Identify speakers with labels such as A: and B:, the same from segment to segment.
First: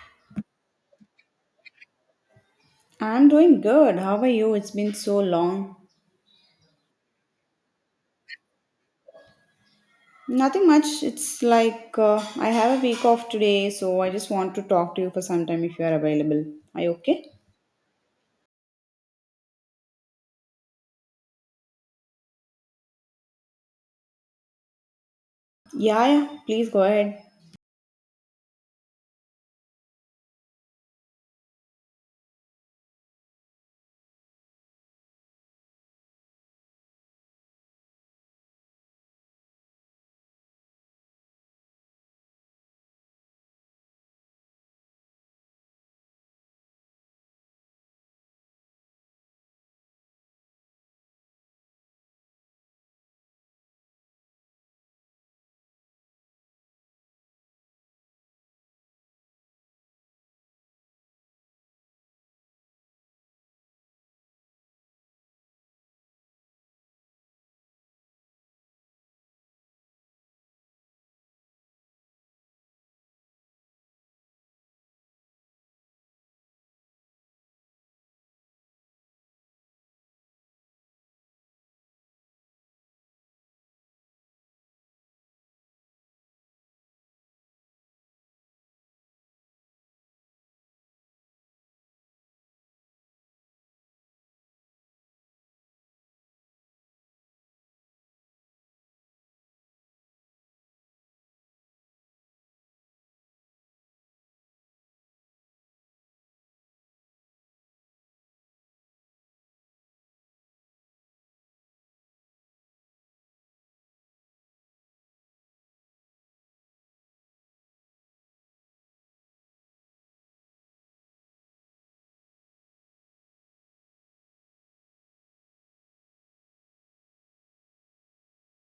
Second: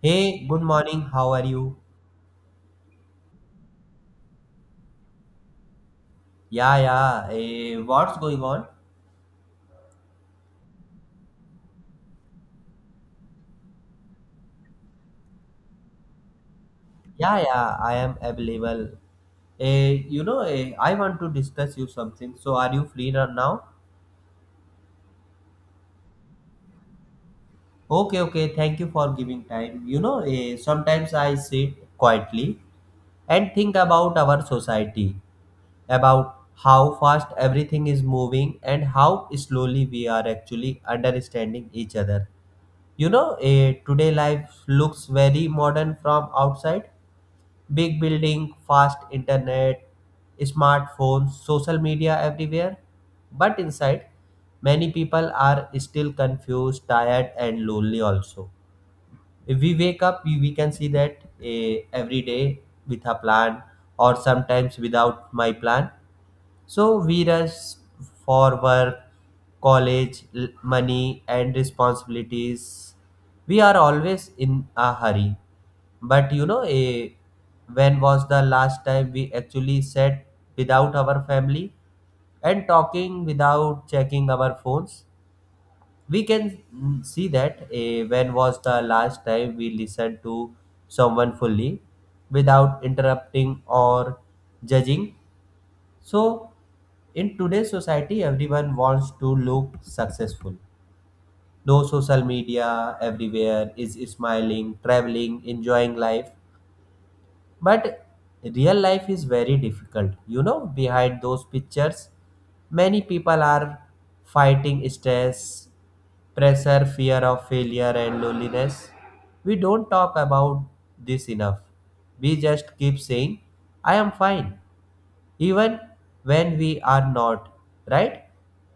A: Hey, good morning. How are you?
B: I'm doing good. How are you? It's been so long.
A: Yeah, yeah. What's going on?
B: Nothing much. It's like I have a week off today, so I just want to talk to you for some time if you are available. Are you okay?
A: Yeah, yeah. I am available. I want to discuss you something. So, are you free right now?
B: Yeah, yeah. Please go ahead.
A: Okay, okay. Thank you for giving time. Sometimes I sit quietly and think about our society, about how fast everything is moving and how slowly we are actually understanding each other. Today life looks very modern from outside. Big building, fast internet, smartphones, social media everywhere. But inside, many people are still confused, tired, and lonely also. If we wake up, we can see that every day with a plan or sometimes without my plan. So we rush for work, college, money, and responsibilities. We are always in a hurry. But when was the last time we actually sat without our family and talking without checking our phones? We can see that when was the last time we listened to someone fully without interrupting or judging? So, in today's society, everyone wants to look successful. No social media, everywhere is smiling, traveling, enjoying life. But real life is very difficult. You know, behind those pictures, many people are fighting stress, pressure, fear of failure, and loneliness. We don't talk about this enough. We just keep saying, I am fine, even when we are not, right?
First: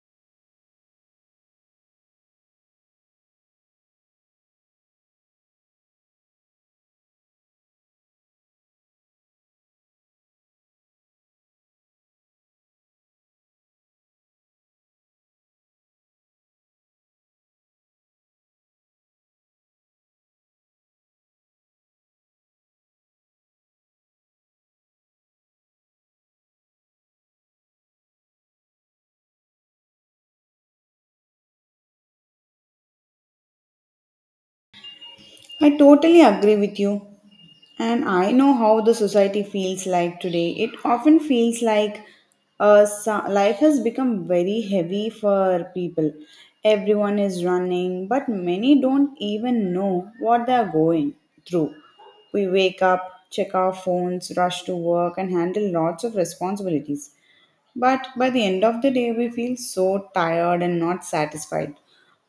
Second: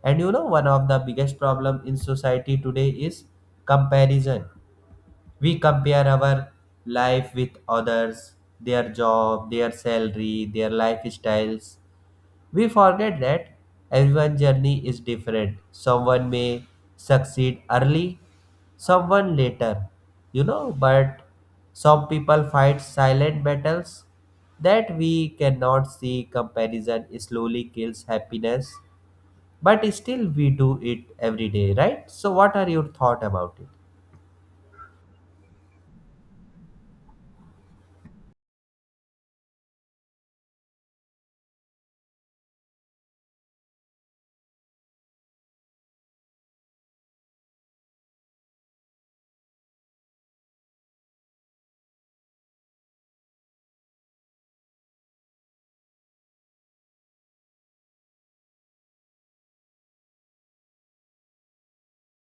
A: And you know, one of the biggest problem in society today is comparison. We compare our life with others, their job, their salary, their lifestyles. We forget that everyone's journey is different. Someone may succeed early, someone later, you know, but some people fight silent battles that we cannot see. Comparison slowly kills happiness, but still we do it every day, right? So, what are your thoughts about it?
B: I totally agree with you. And I know how the society feels like today. It often feels like life has become very heavy for people. Everyone is running, but many don't even know what they are going through. We wake up, check our phones, rush to work, and handle lots of responsibilities. But by the end of the day, we feel so tired and not satisfied.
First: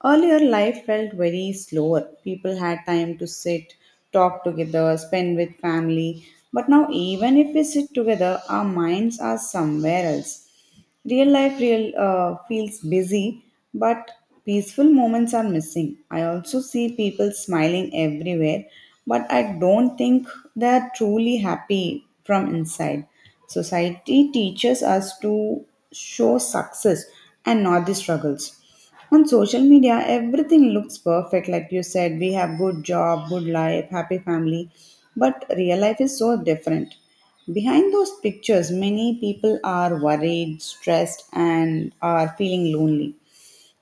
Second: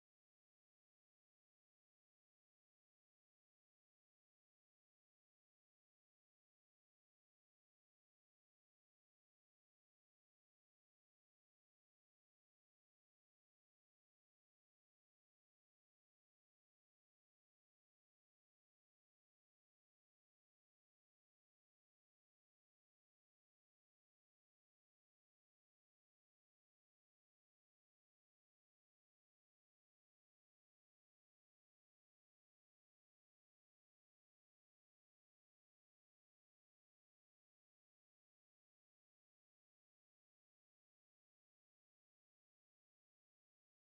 B: Earlier, life felt very slower. People had time to sit, talk together, spend with family. But now, even if we sit together, our minds are somewhere else. Real life real feels busy, but peaceful moments are missing. I also see people smiling everywhere, but I don't think they are truly happy from inside. Society teaches us to show success and not the struggles. On social media, everything looks perfect. Like you said, we have good job, good life, happy family, but real life is so different. Behind those pictures, many people are worried, stressed, and are feeling lonely.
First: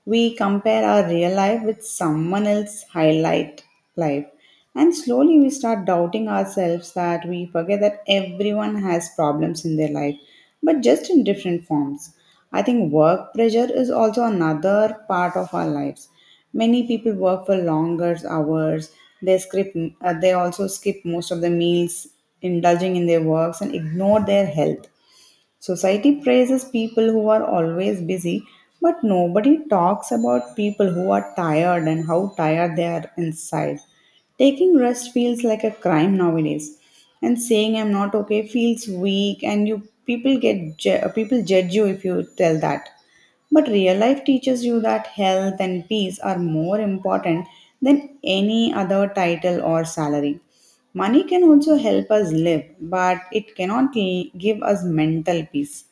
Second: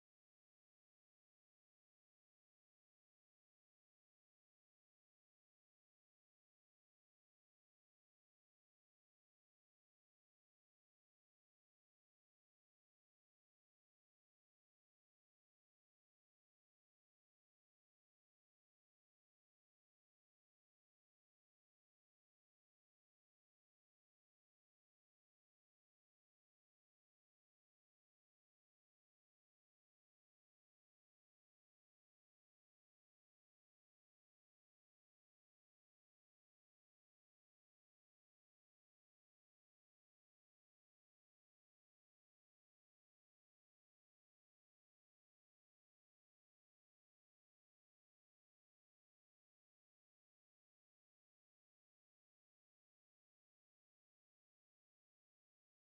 B: We compare our real life with someone else's highlight life. And slowly we start doubting ourselves that we forget that everyone has problems in their life, but just in different forms. I think work pressure is also another part of our lives. Many people work for longer hours. They skip, they also skip most of the meals, indulging in their works and ignore their health. Society praises people who are always busy, but nobody talks about people who are tired and how tired they are inside. Taking rest feels like a crime nowadays, and saying I'm not okay feels weak, and you people get ju- people judge you if you tell that. But real life teaches you that health and peace are more important than any other title or salary. Money can also help us live, but it cannot give us mental peace.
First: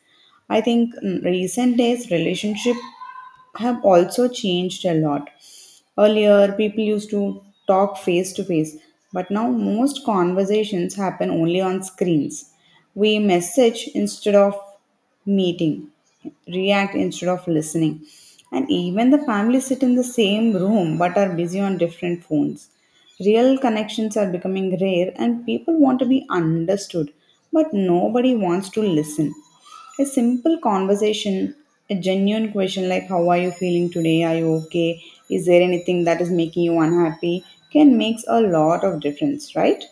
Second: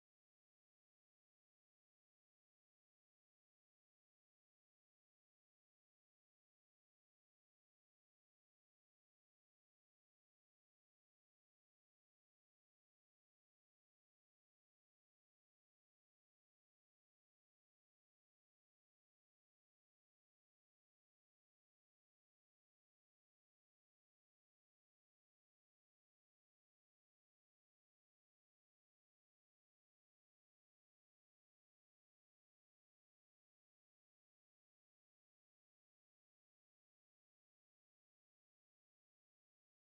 B: I think recent days relationship have also changed a lot. Earlier, people used to talk face to face, but now most conversations happen only on screens. We message instead of meeting, react instead of listening. And even the family sit in the same room but are busy on different phones. Real connections are becoming rare and people want to be understood, but nobody wants to listen. A simple conversation, a genuine question like, "How are you feeling today? Are you okay? Is there anything that is making you unhappy?" can makes a lot of difference, right?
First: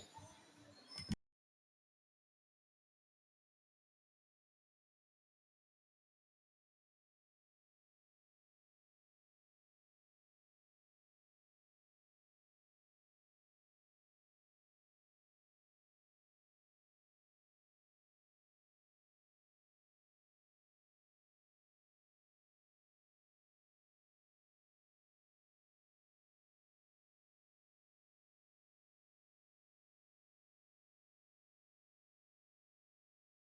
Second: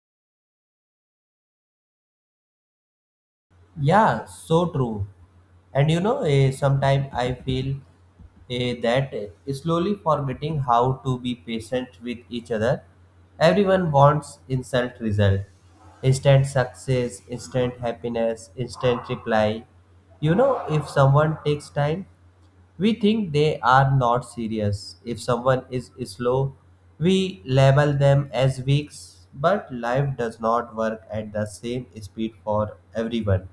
A: Yeah, so true. And sometimes I feel that slowly forgetting how to be patient with each other. Everyone wants instant result, instant success, instant happiness, instant reply. You know, if someone takes time, we think they are not serious. If someone is slow, we label them as weak. But life does not work at the same speed for everyone.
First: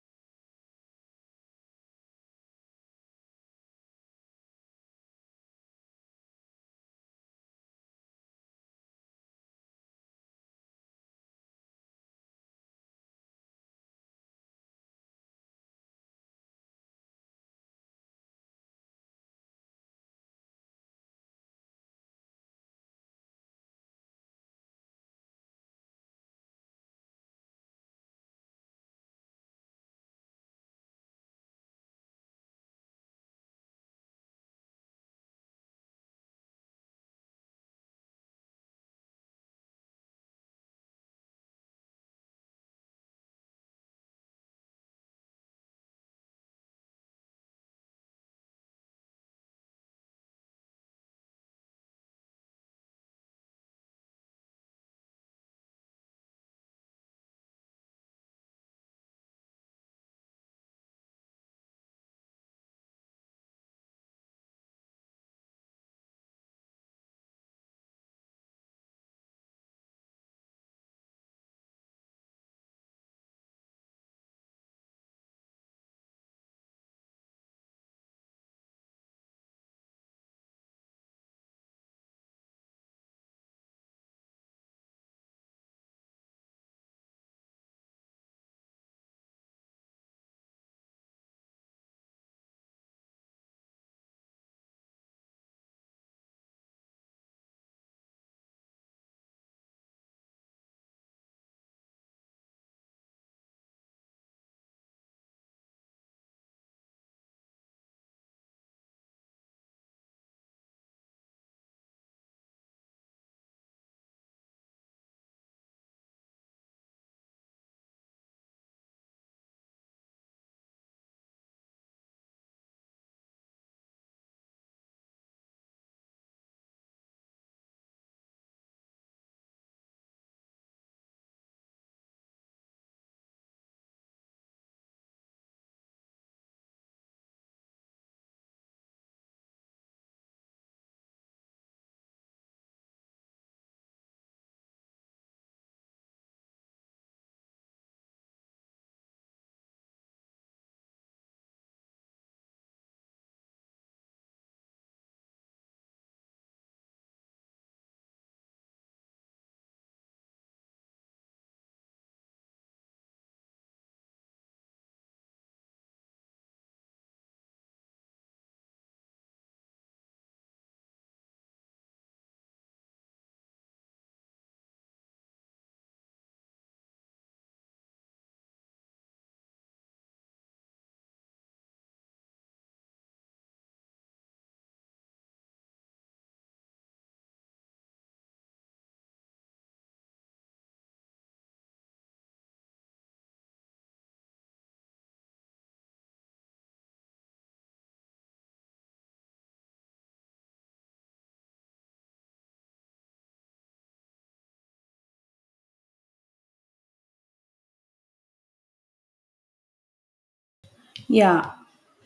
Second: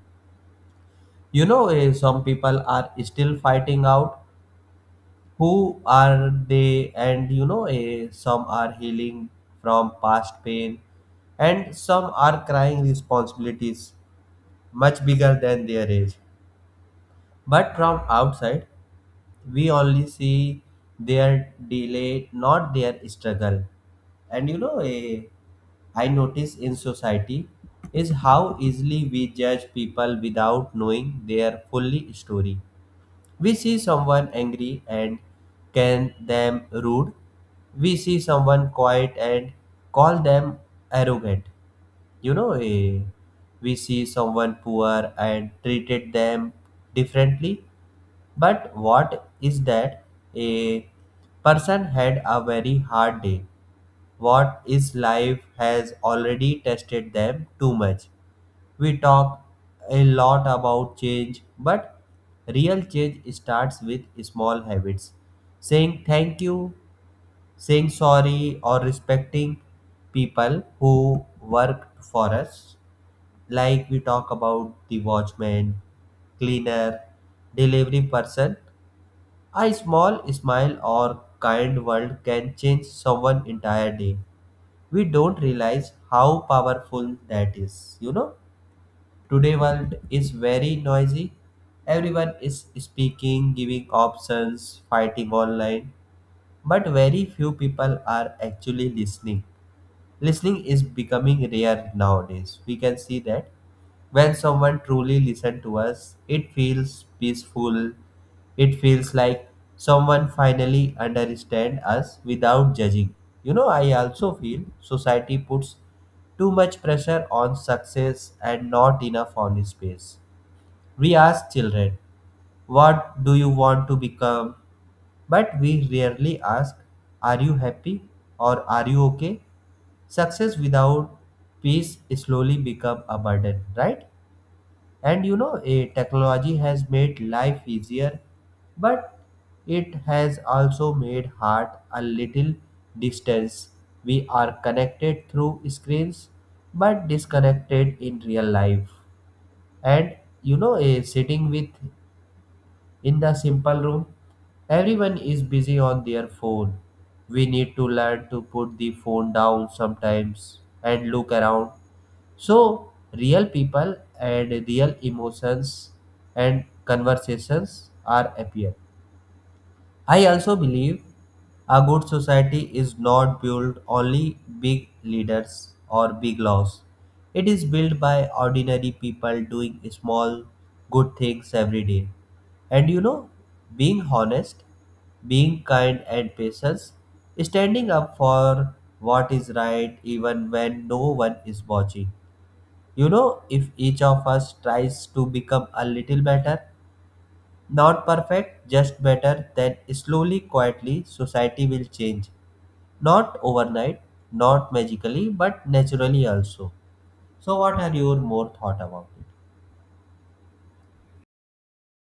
A: Some people are still fighting out who are they, and some are healing from past pain, and some are crying responsibilities much bigger than their age. But from outside, we only see their delay, not their struggle. And I notice in society is how easily we judge people without knowing their fully story. We see someone angry and can them rude. We see someone quiet and call them arrogant. You know, eh, we see someone poor and treated them differently. But what is that? A person had a very hard day. What is life has already tested them too much. We talk a lot about change, but real change starts with small habits. Saying thank you, saying sorry, or respecting people who worked for us. Like we talk about the watchman, cleaner, delivery person. A small smile or kind word can change someone entire day. We don't realize how powerful that is, you know? Today world is very noisy. Everyone is speaking, giving options, fighting online, but very few people are actually listening. Listening is becoming rare nowadays. We can see that when someone truly listens to us, it feels peaceful. It feels like someone finally understands us without judging. You know, I also feel society puts too much pressure on success and not enough on space. We ask children, what do you want to become? But we rarely ask, are you happy or are you okay? Success without peace slowly become a burden, right? And you know, a technology has made life easier, but it has also made heart a little distance. We are connected through screens but disconnected in real life. And you know, a sitting with in the simple room, everyone is busy on their phone. We need to learn to put the phone down sometimes and look around, so real people and real emotions and conversations are appear. I also believe a good society is not built only big leaders or big laws. It is built by ordinary people doing small good things every day. And you know, being honest, being kind and patient, standing up for what is right even when no one is watching. You know, if each of us tries to become a little better, not perfect, just better, then slowly, quietly, society will change. Not overnight, not magically, but naturally also. So, what are your more thought about it?
B: Yeah,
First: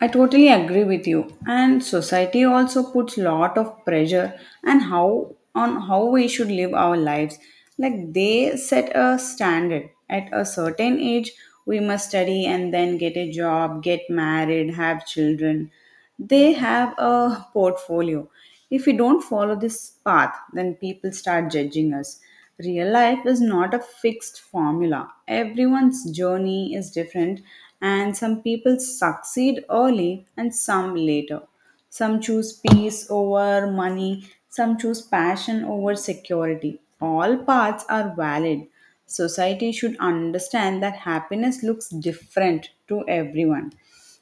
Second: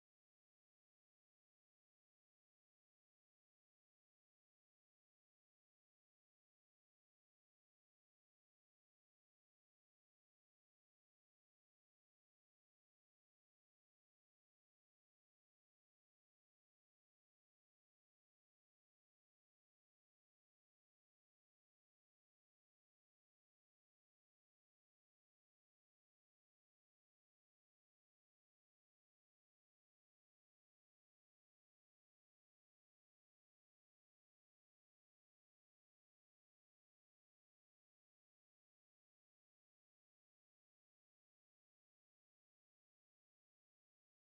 B: I totally agree with you. And society also puts lot of pressure and how on how we should live our lives. Like they set a standard at a certain age we must study and then get a job, get married, have children. They have a portfolio. If we don't follow this path, then people start judging us. Real life is not a fixed formula. Everyone's journey is different, and some people succeed early and some later. Some choose peace over money, some choose passion over security. All paths are valid. Society should understand that happiness looks different to everyone.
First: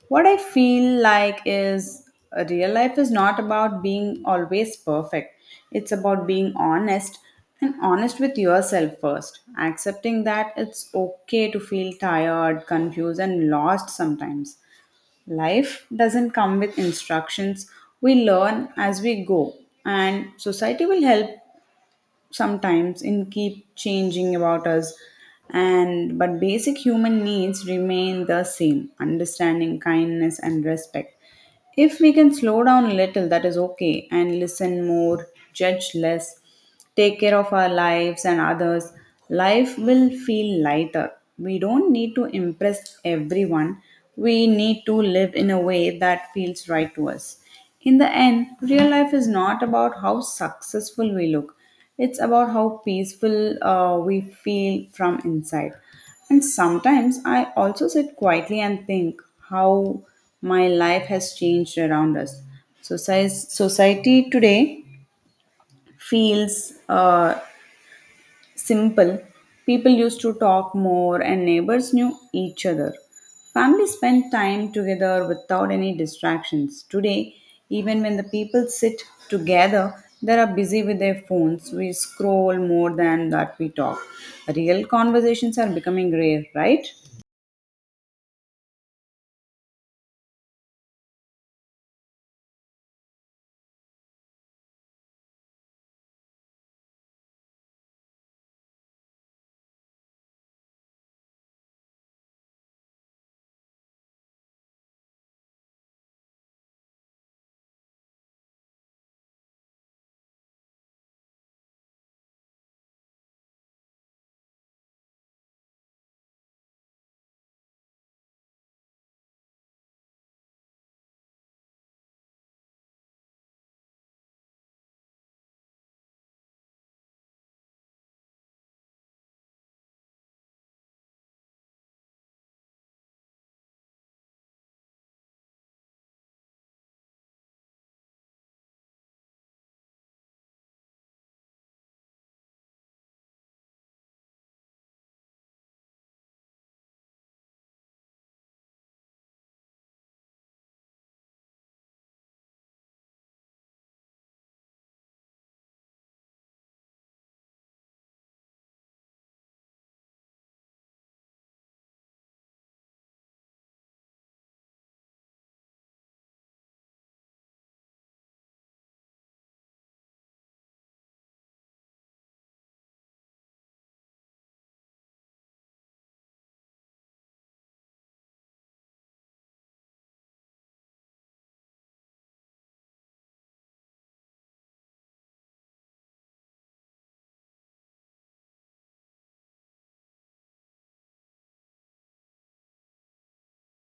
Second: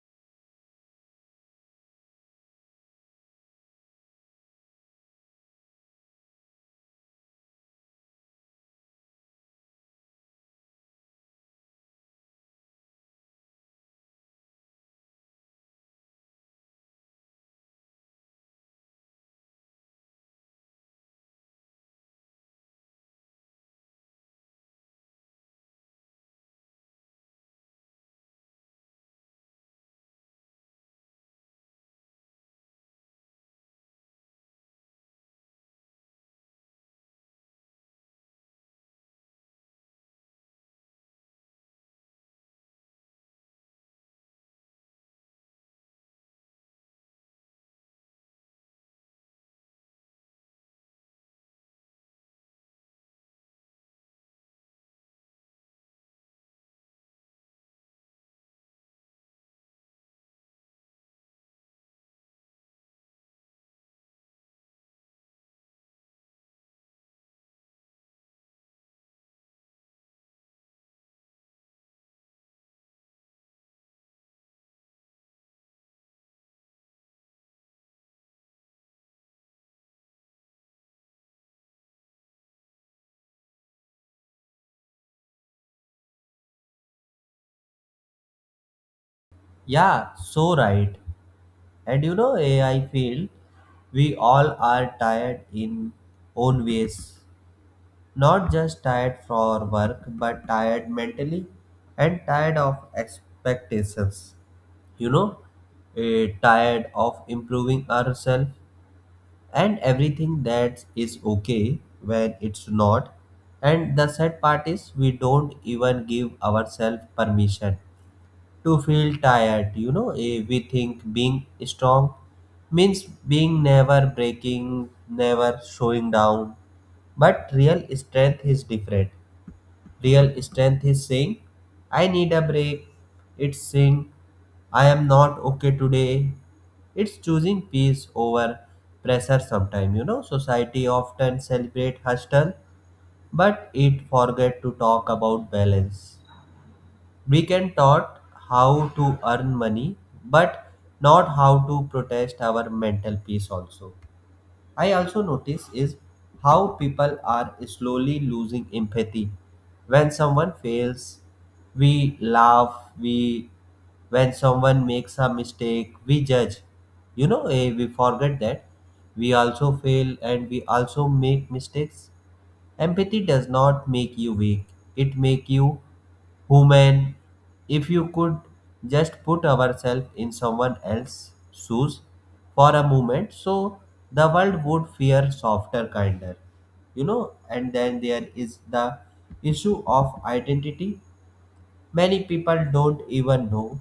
B: What I feel like is real life is not about being always perfect. It's about being honest and honest with yourself first, accepting that it's okay to feel tired, confused, and lost sometimes. Life doesn't come with instructions, we learn as we go, and society will help sometimes in keep changing about us and but basic human needs remain the same, understanding, kindness, and respect. If we can slow down a little, that is okay, and listen more, judge less, take care of our lives and others, life will feel lighter. We don't need to impress everyone, we need to live in a way that feels right to us. In the end, real life is not about how successful we look, it's about how peaceful we feel from inside. And sometimes I also sit quietly and think how my life has changed around us. Society today feels simple. People used to talk more and neighbors knew each other. Families spent time together without any distractions. Today, even when the people sit together, they are busy with their phones. We scroll more than that we talk. Real conversations are becoming rare, right?
A: Yeah, so right. And you know, I feel we all are tired in own ways. Not just tired for work, but tired mentally and tired of expectations. you know, Tired of improving ourselves and everything that is okay when it's not. And the sad part is, we don't even give ourselves permission to feel tired. We think being strong means being never breaking, never showing down. But real strength is different. Real strength is saying, I need a break. It's saying, I am not okay today. It's choosing peace over pressure sometime, you know. Society often celebrate hustle, but it forget to talk about balance. We can taught how to earn money, but not how to protest our mental peace also. I also notice is how people are slowly losing empathy. When someone fails, we laugh, we when someone makes a mistake, we judge. We forget that we also fail and we also make mistakes. Empathy does not make you weak. It make you human, if you could just put ourselves in someone else's shoes for a moment, so the world would fear softer, kinder, you know. And then there is the issue of identity. Many people don't even know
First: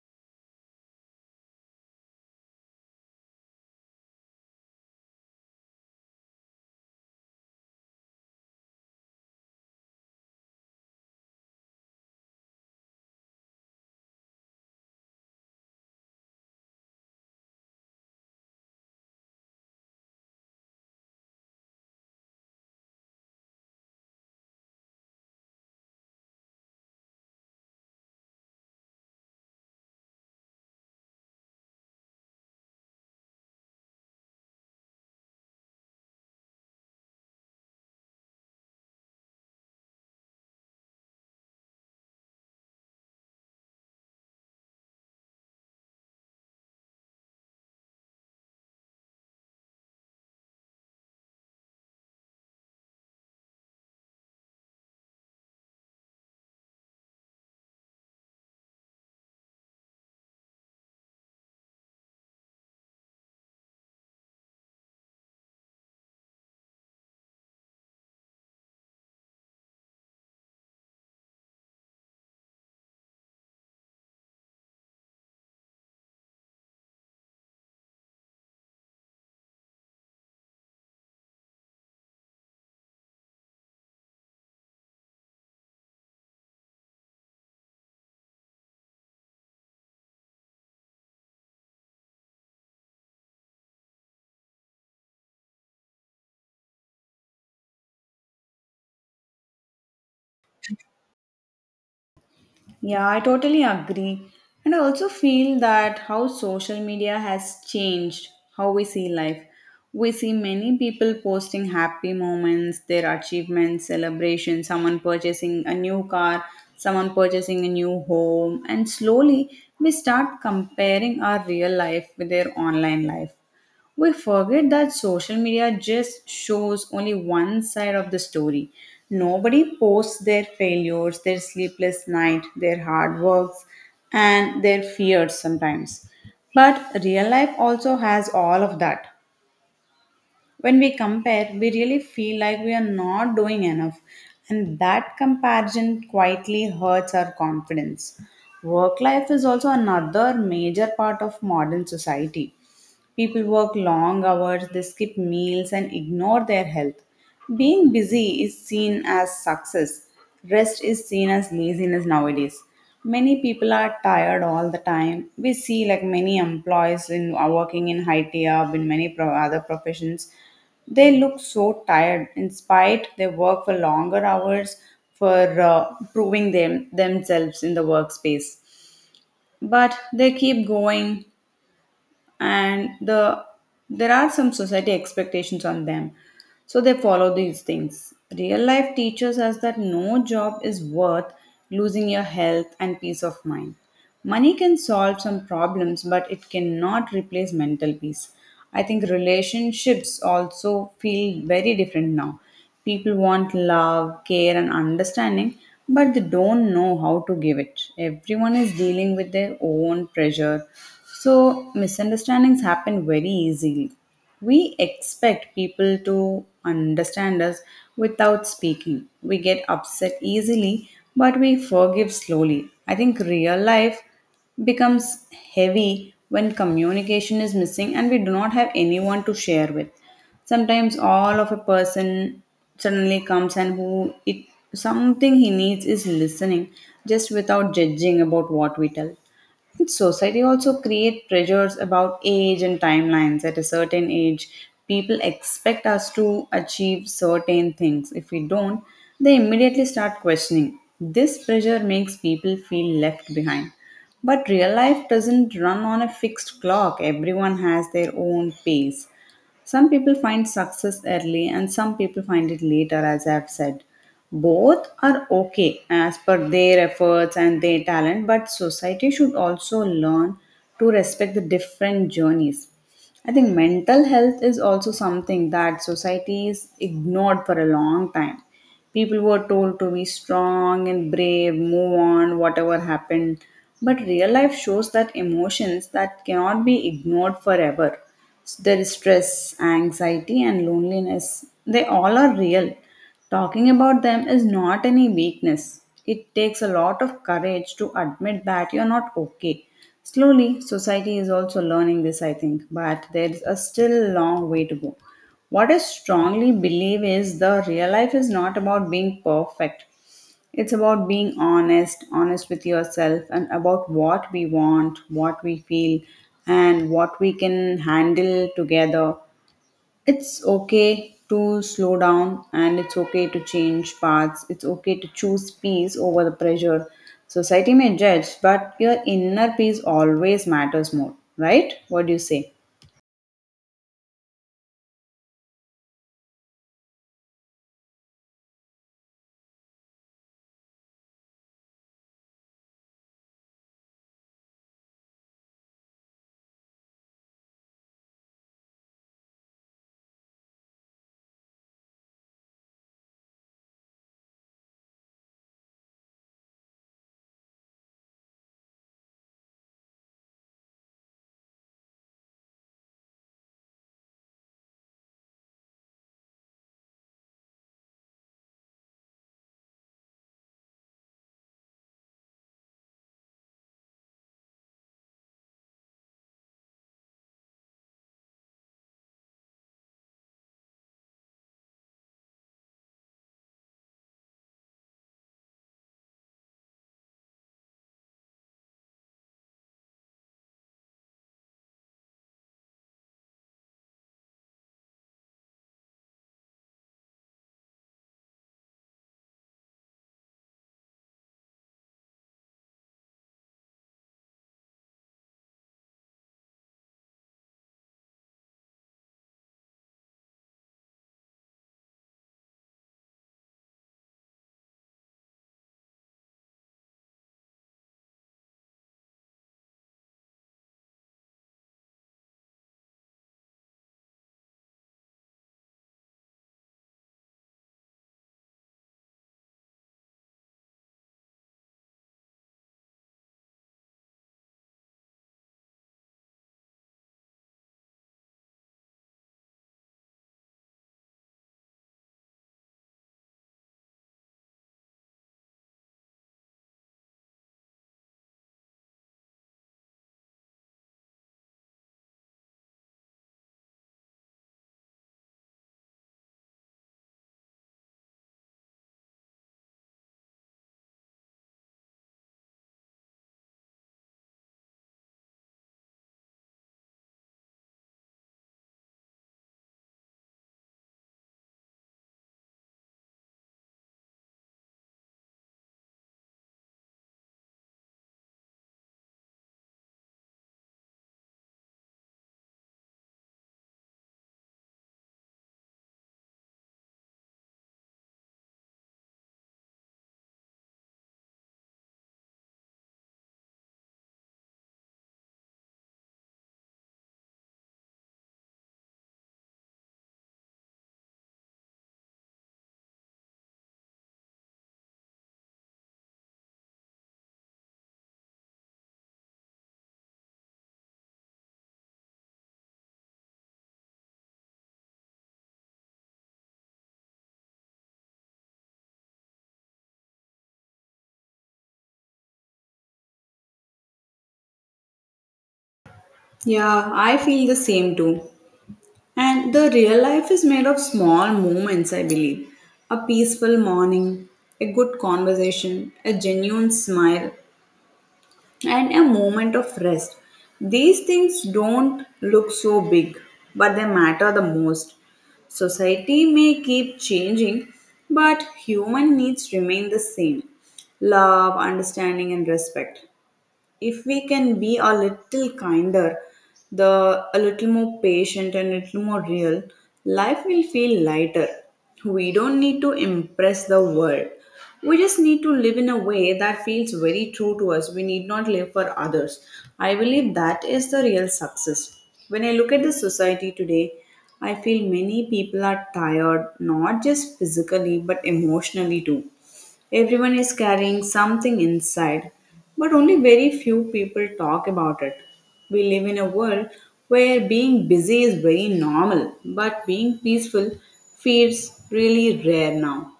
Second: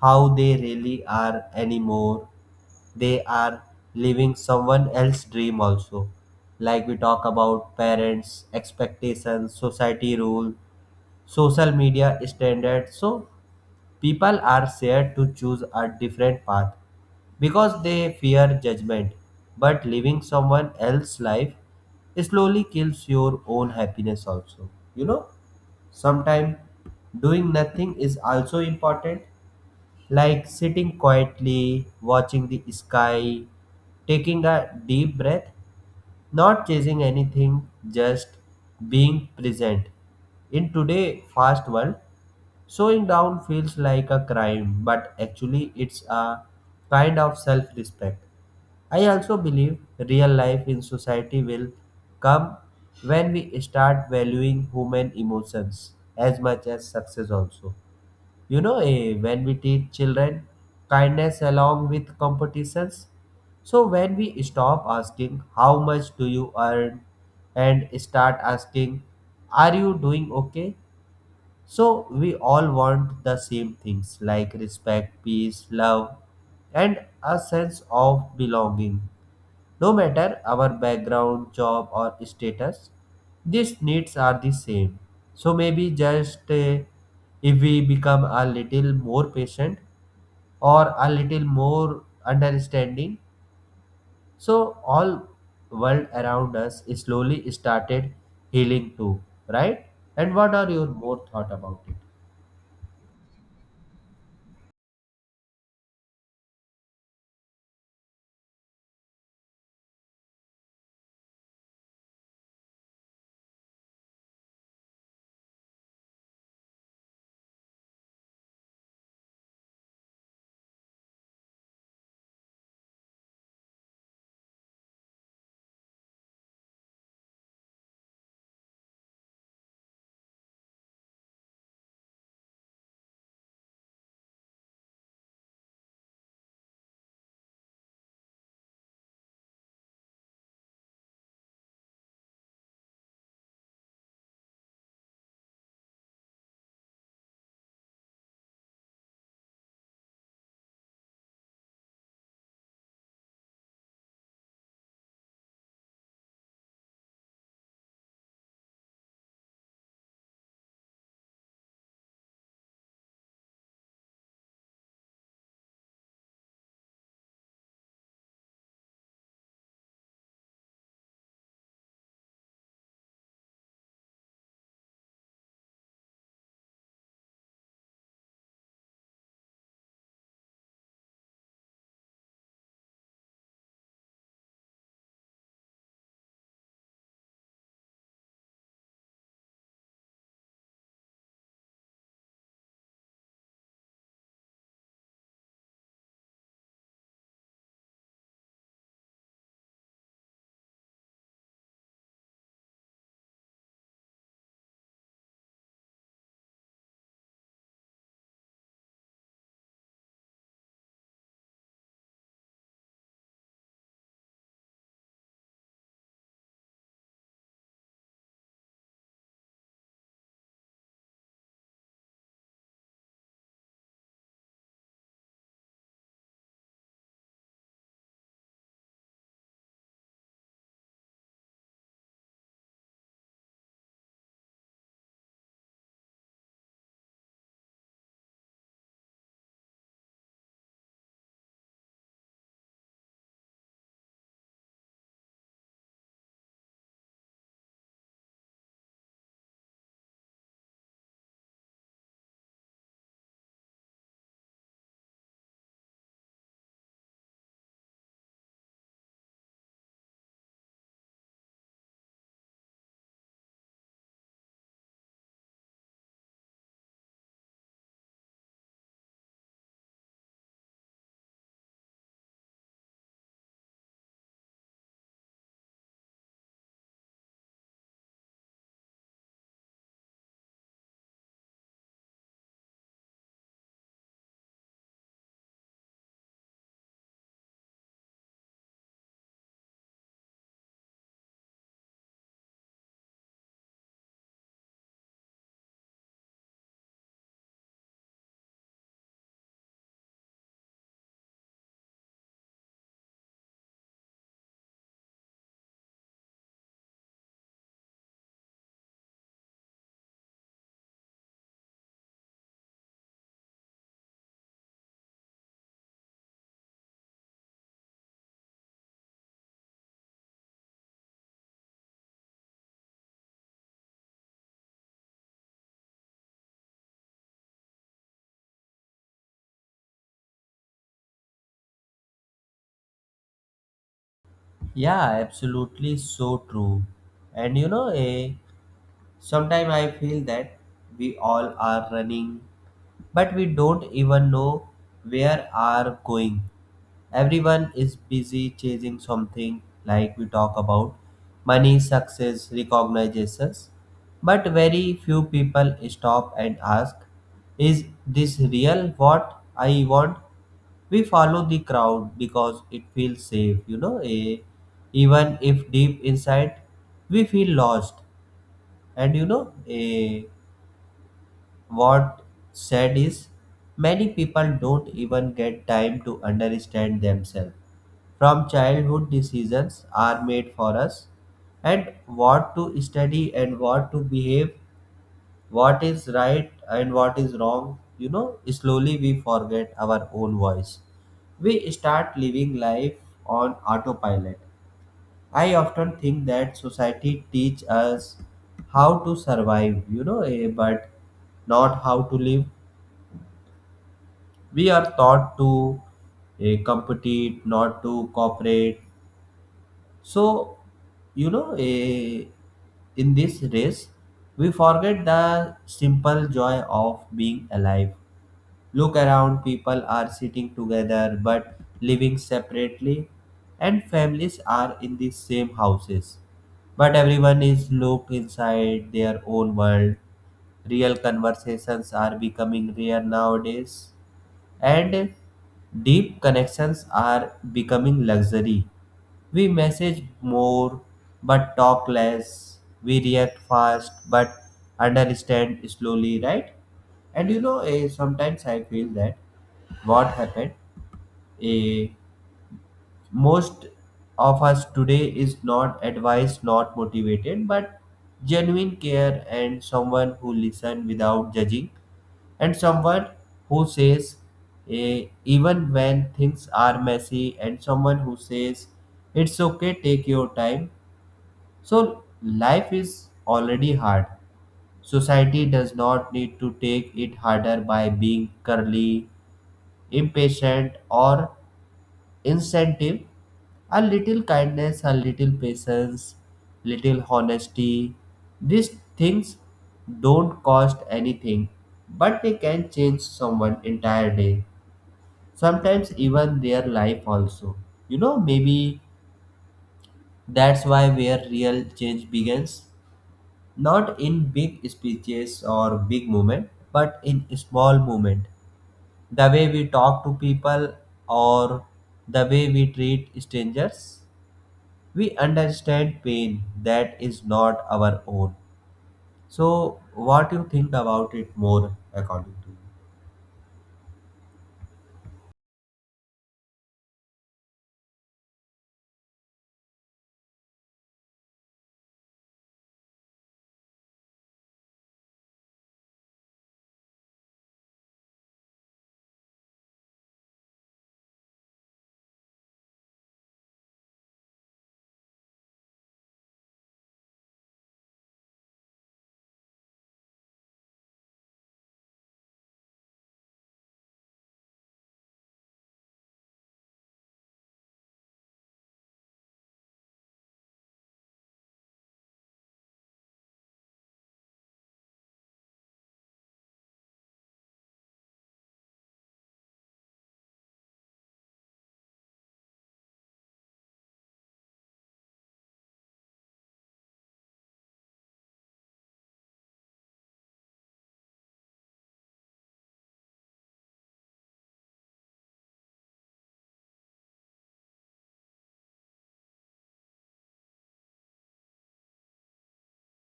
A: how they really are anymore. They are living someone else's dream also. Like we talk about parents, expectations, society rule, social media standards. So people are scared to choose a different path because they fear judgment, but living someone else's life slowly kills your own happiness also. You know, sometimes doing nothing is also important, like sitting quietly watching the sky, taking a deep breath, not chasing anything, just being present in today fast world. Slowing down feels like a crime, but actually, it's a kind of self respect. I also believe real life in society will come when we start valuing human emotions as much as success, also. When we teach children kindness along with competitions, so when we stop asking how much do you earn and start asking are you doing okay. So we all want the same things like respect, peace, love, and a sense of belonging. No matter our background, job, or status, these needs are the same. So maybe just if we become a little more patient or a little more understanding, so all world around us slowly started healing too, right? And what are your more thought about it?
B: Yeah, I totally agree. And I also feel that how social media has changed how we see life. We see many people posting happy moments, their achievements, celebrations, someone purchasing a new car, someone purchasing a new home, and slowly we start comparing our real life with their online life. We forget that social media just shows only one side of the story. Nobody posts their failures, their sleepless night, their hard works, and their fears sometimes. But real life also has all of that. When we compare, we really feel like we are not doing enough, and that comparison quietly hurts our confidence. Work life is also another major part of modern society. People work long hours, they skip meals, and ignore their health. Being busy is seen as success, rest is seen as laziness nowadays. Many people are tired all the time. We see like many employees in are working in high IT up in other professions. They look so tired. In spite, they work for longer hours for proving themselves in the workspace, but they keep going, and there are some society expectations on them, so they follow these things. Real life teaches us that no job is worth losing your health and peace of mind. Money can solve some problems, but it cannot replace mental peace. I think relationships also feel very different now. People want love, care, and understanding, but they don't know how to give it. Everyone is dealing with their own pressure, so misunderstandings happen very easily. We expect people to understand us without speaking. We get upset easily, but we forgive slowly. I think real life becomes heavy when communication is missing and we do not have anyone to share with. Sometimes all of a person suddenly comes and who it something he needs is listening, just without judging about what we tell. And society also create pressures about age and timelines. At a certain age, people expect us to achieve certain things. If we don't, they immediately start questioning. This pressure makes people feel left behind. But real life doesn't run on a fixed clock. Everyone has their own pace. Some people find success early and some people find it later, as I've said. Both are okay as per their efforts and their talent, but society should also learn to respect the different journeys. I think mental health is also something that society is ignored for a long time. People were told to be strong and brave, move on, whatever happened. But real life shows that emotions that cannot be ignored forever. There is stress, anxiety, and loneliness. They all are real. Talking about them is not any weakness. It takes a lot of courage to admit that you're not okay. Slowly, society is also learning this, I think, but there is a still long way to go. What I strongly believe is the real life is not about being perfect. It's about being honest, honest with yourself, and about what we want, what we feel, and what we can handle together. It's okay to slow down and it's okay to change paths. It's okay to choose peace over the pressure. Society may judge, but your inner peace always matters more, right? What do you say?
A: Yeah, absolutely so true. And sometimes I feel that we all are running, but we don't even know where are going. Everyone is busy chasing something like we talk about money, success, recognitions, but very few people stop and ask, is this real what I want? We follow the crowd because it feels safe, even if deep inside we feel lost. And what sad is many people don't even get time to understand themselves. From childhood decisions are made for us, and what to study and what to behave, what is right and what is wrong. You know, slowly we forget our own voice. We start living life on autopilot. I often think that society teach us how to survive, but not how to live. We are taught to compete, not to cooperate. So you know eh, in this race we forget the simple joy of being alive. Look around, people are sitting together but living separately, and families are in the same houses. But everyone is locked inside their own world. Real conversations are becoming rare nowadays, and deep connections are becoming luxury. We message more but talk less. We react fast but understand slowly, right? And sometimes I feel that what happened, eh, most of us today is not advised, not motivated, but genuine care and someone who listen without judging, and someone who says even when things are messy, and someone who says it's okay, take your time. So life is already hard. Society does not need to take it harder by being curly, impatient, or incentive. A little kindness, a little patience, little honesty, these things don't cost anything, but they can change someone entire day, sometimes even their life also. You know, maybe that's why where real change begins, not in big speeches or big moment, but in small moment, the way we talk to people or the way we treat strangers, we understand pain that is not our own. So, what you think about it more according to you?
B: Yeah, I feel the same too. And the real life is made of small moments, I believe. A peaceful morning, a good conversation, a genuine smile, and a moment of rest. These things don't look so big, but they matter the most. Society may keep changing, but human needs remain the same, love, understanding, and respect. If we can be a little kinder, the a little more patient and a little more real, life will feel lighter. We don't need to impress the world. We just need to live in a way that feels very true to us. We need not live for others. I believe that is the real success. When I look at the society today, I feel many people are tired, not just physically but emotionally too. Everyone is carrying something inside, but only very few people talk about it. We live in a world where being busy is very normal, but being peaceful feels really rare now.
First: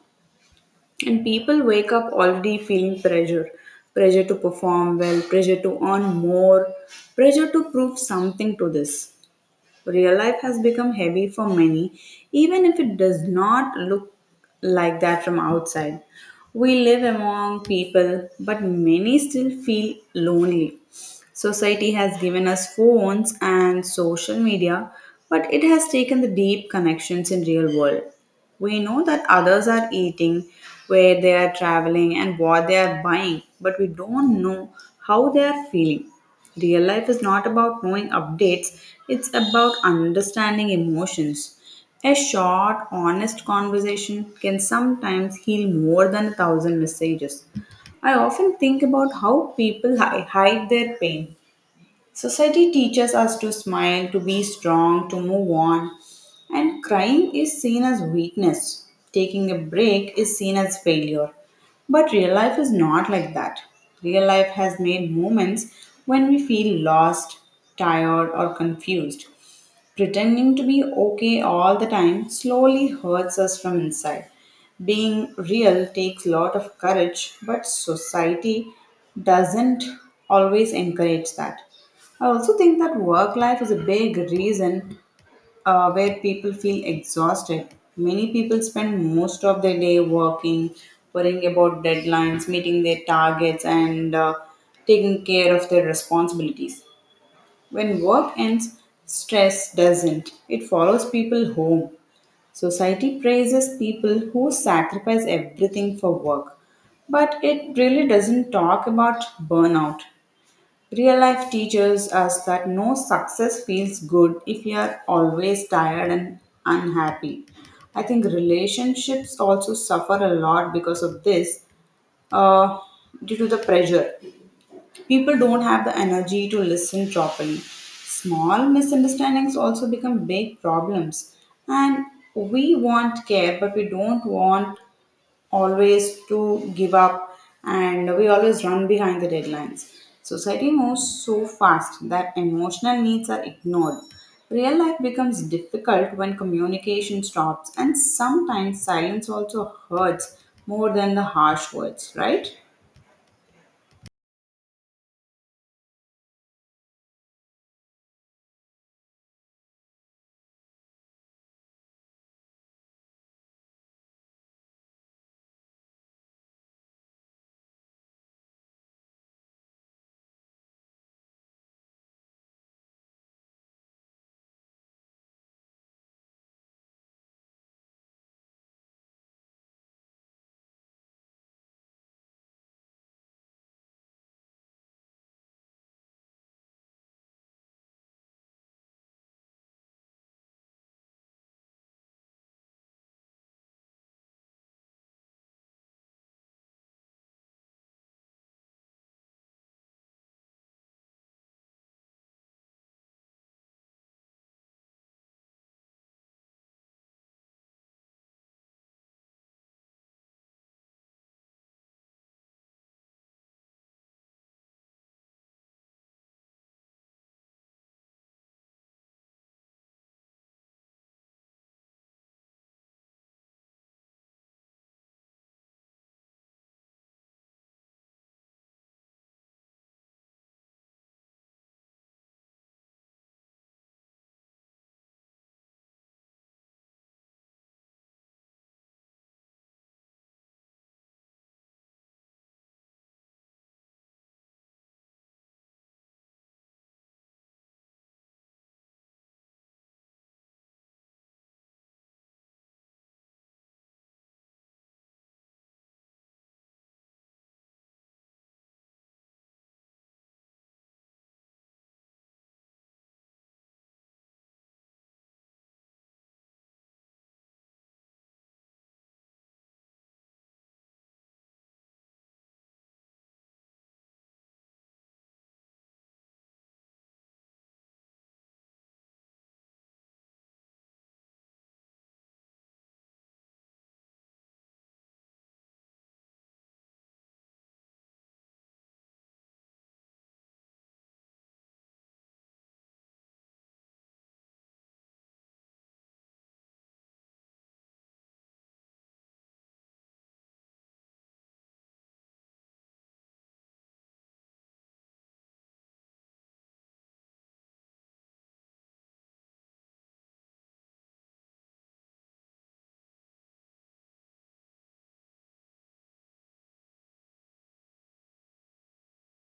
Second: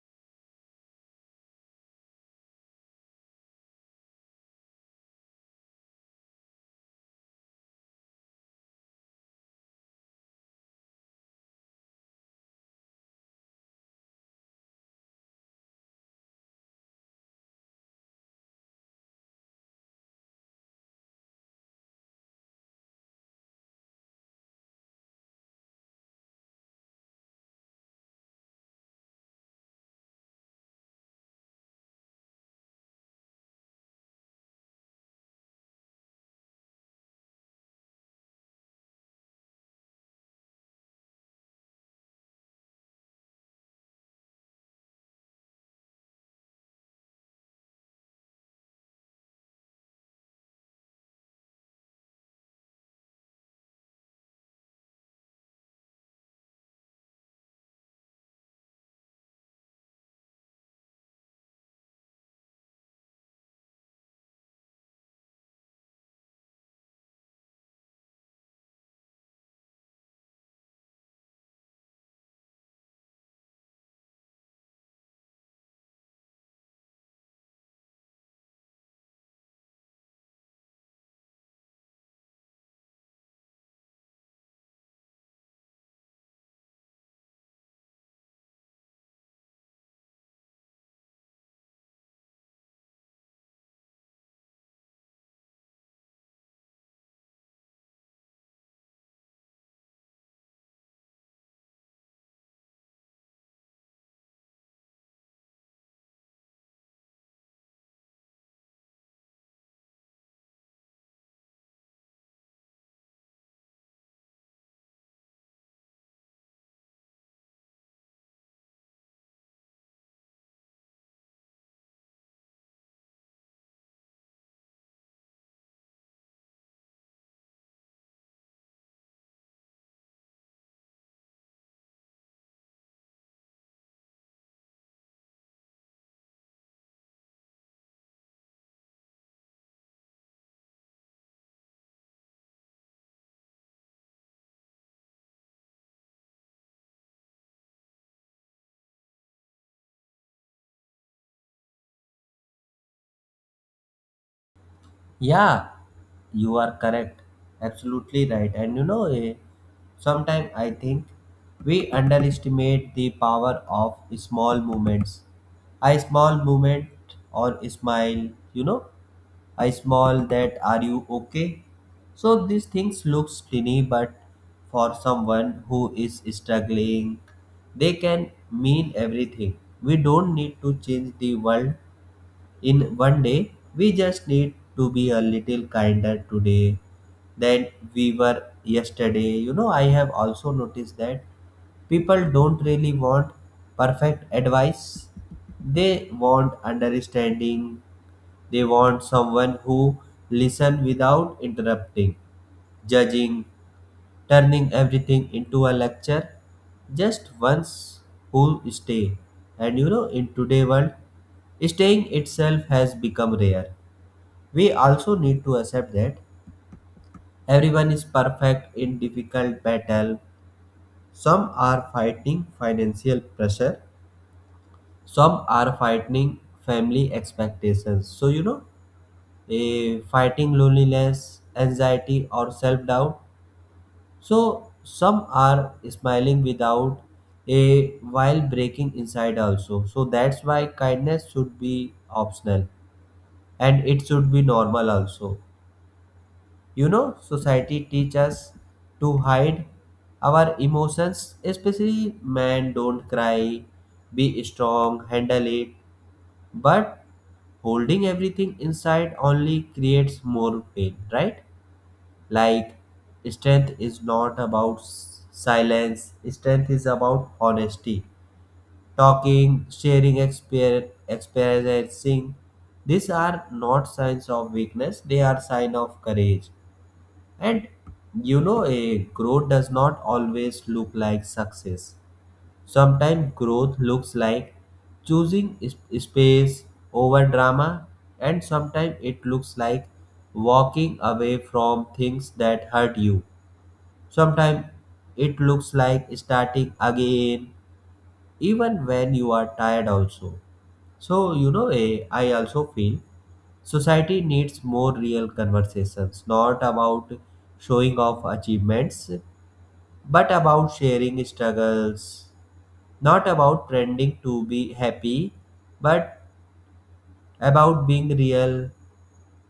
B: And people wake up already feeling pressure to perform well, pressure to earn more, pressure to prove something to this. Real life has become heavy for many, even if it does not look like that from outside. We live among people, but many still feel lonely. Society has given us phones and social media, but it has taken the deep connections in real world. We know that others are eating, where they are traveling and what they are buying, but we don't know how they are feeling. Real life is not about knowing updates, it's about understanding emotions. A short, honest conversation can sometimes heal more than 1,000 messages. I often think about how hide their pain. Society teaches us to smile, to be strong, to move on, and crying is seen as weakness. Taking a break is seen as failure. But real life is not like that. Real life has made moments when we feel lost, tired, or confused. Pretending to be okay all the time slowly hurts us from inside. Being real takes a lot of courage, but society doesn't always encourage that. I also think that work life is a big reason where people feel exhausted. Many people spend most of their day working, worrying about deadlines, meeting their targets, and taking care of their responsibilities. When work ends, stress doesn't. It follows people home. Society praises people who sacrifice everything for work. But it really doesn't talk about burnout. Real life teaches us that no success feels good if you are always tired and unhappy. I think relationships also suffer a lot because of this, uh, due to the pressure. People don't have the energy to listen properly. Small misunderstandings also become big problems. And we want care, but we don't want always to give up, and we always run behind the deadlines. Society moves so fast that emotional needs are ignored. Real life becomes difficult when communication stops, and sometimes silence also hurts more than the harsh words, right?
A: Yeah, you are correct, absolutely right. And sometimes I think we underestimate the power of small movements. A small movement or a smile, you know, I small that are you okay? So these things looks tiny, but for someone who is struggling they can mean everything. We don't need to change the world in one day. We just need to be a little kinder today than we were yesterday. You know, I have also noticed that people don't really want perfect advice. They want understanding. They want someone who listen without interrupting, judging, turning everything into a lecture. Just once who stay. And you know, in today world, staying itself has become rare. We also need to accept that everyone is perfect in difficult battle. Some are fighting financial pressure. Some are fighting family expectations. So fighting loneliness, anxiety, or self doubt. So, some are smiling without a while breaking inside also. So, that's why kindness should be optional and it should be normal also. You know, society teaches us to hide our emotions, especially man, don't cry, be strong, handle it. But holding everything inside only creates more pain, right? Like, strength is not about silence, strength is about honesty. Talking, sharing, experiencing. These are not signs of weakness, they are sign of courage. And you know, a growth does not always look like success. Sometimes growth looks like choosing space over drama, and sometimes it looks like walking away from things that hurt you. Sometimes it looks like starting again, even when you are tired, also. So, I also feel society needs more real conversations, not about showing off achievements, but about sharing struggles, not about trending to be happy, but about being real.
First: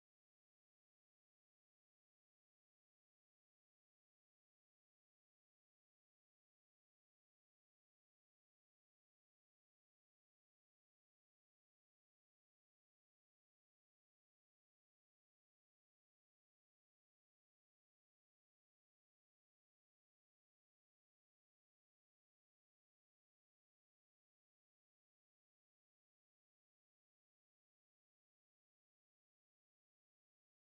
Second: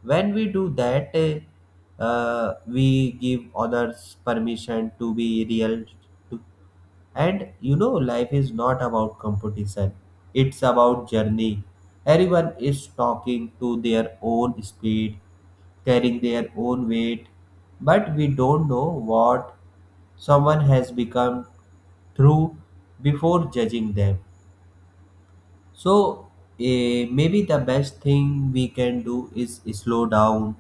A: When we do that, we give others permission to be real. And you know, life is not about competition, it's about journey. Everyone is talking to their own speed, carrying their own weight, but we don't know what someone has become through before judging them. So, maybe the best thing we can do is slow down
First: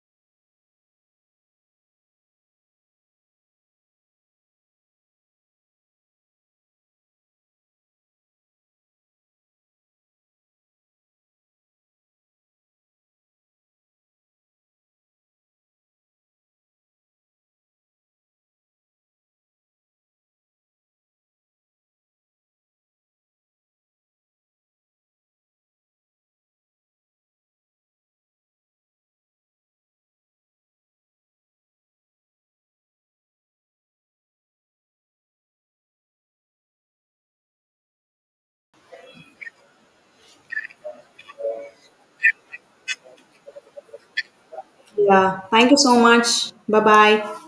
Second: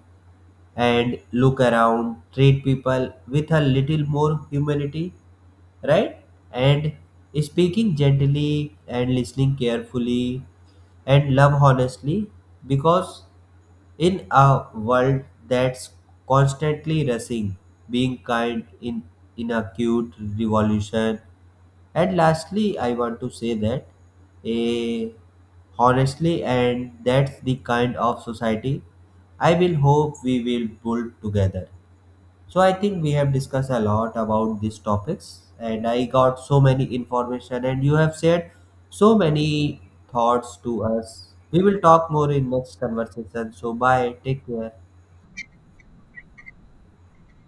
A: and look around, treat people with a little more humility, right? And speaking gently and listening carefully and love honestly, because in a world that's constantly rushing, being kind in a cute revolution. And lastly, I want to say that a honestly, and that's the kind of society I will hope we will build together. So I think we have discussed a lot about these topics, and I got so many information, and you have shared so many thoughts to us. We will talk more in next conversation. So bye, take care.
B: Yeah. Thank you so much. Bye bye.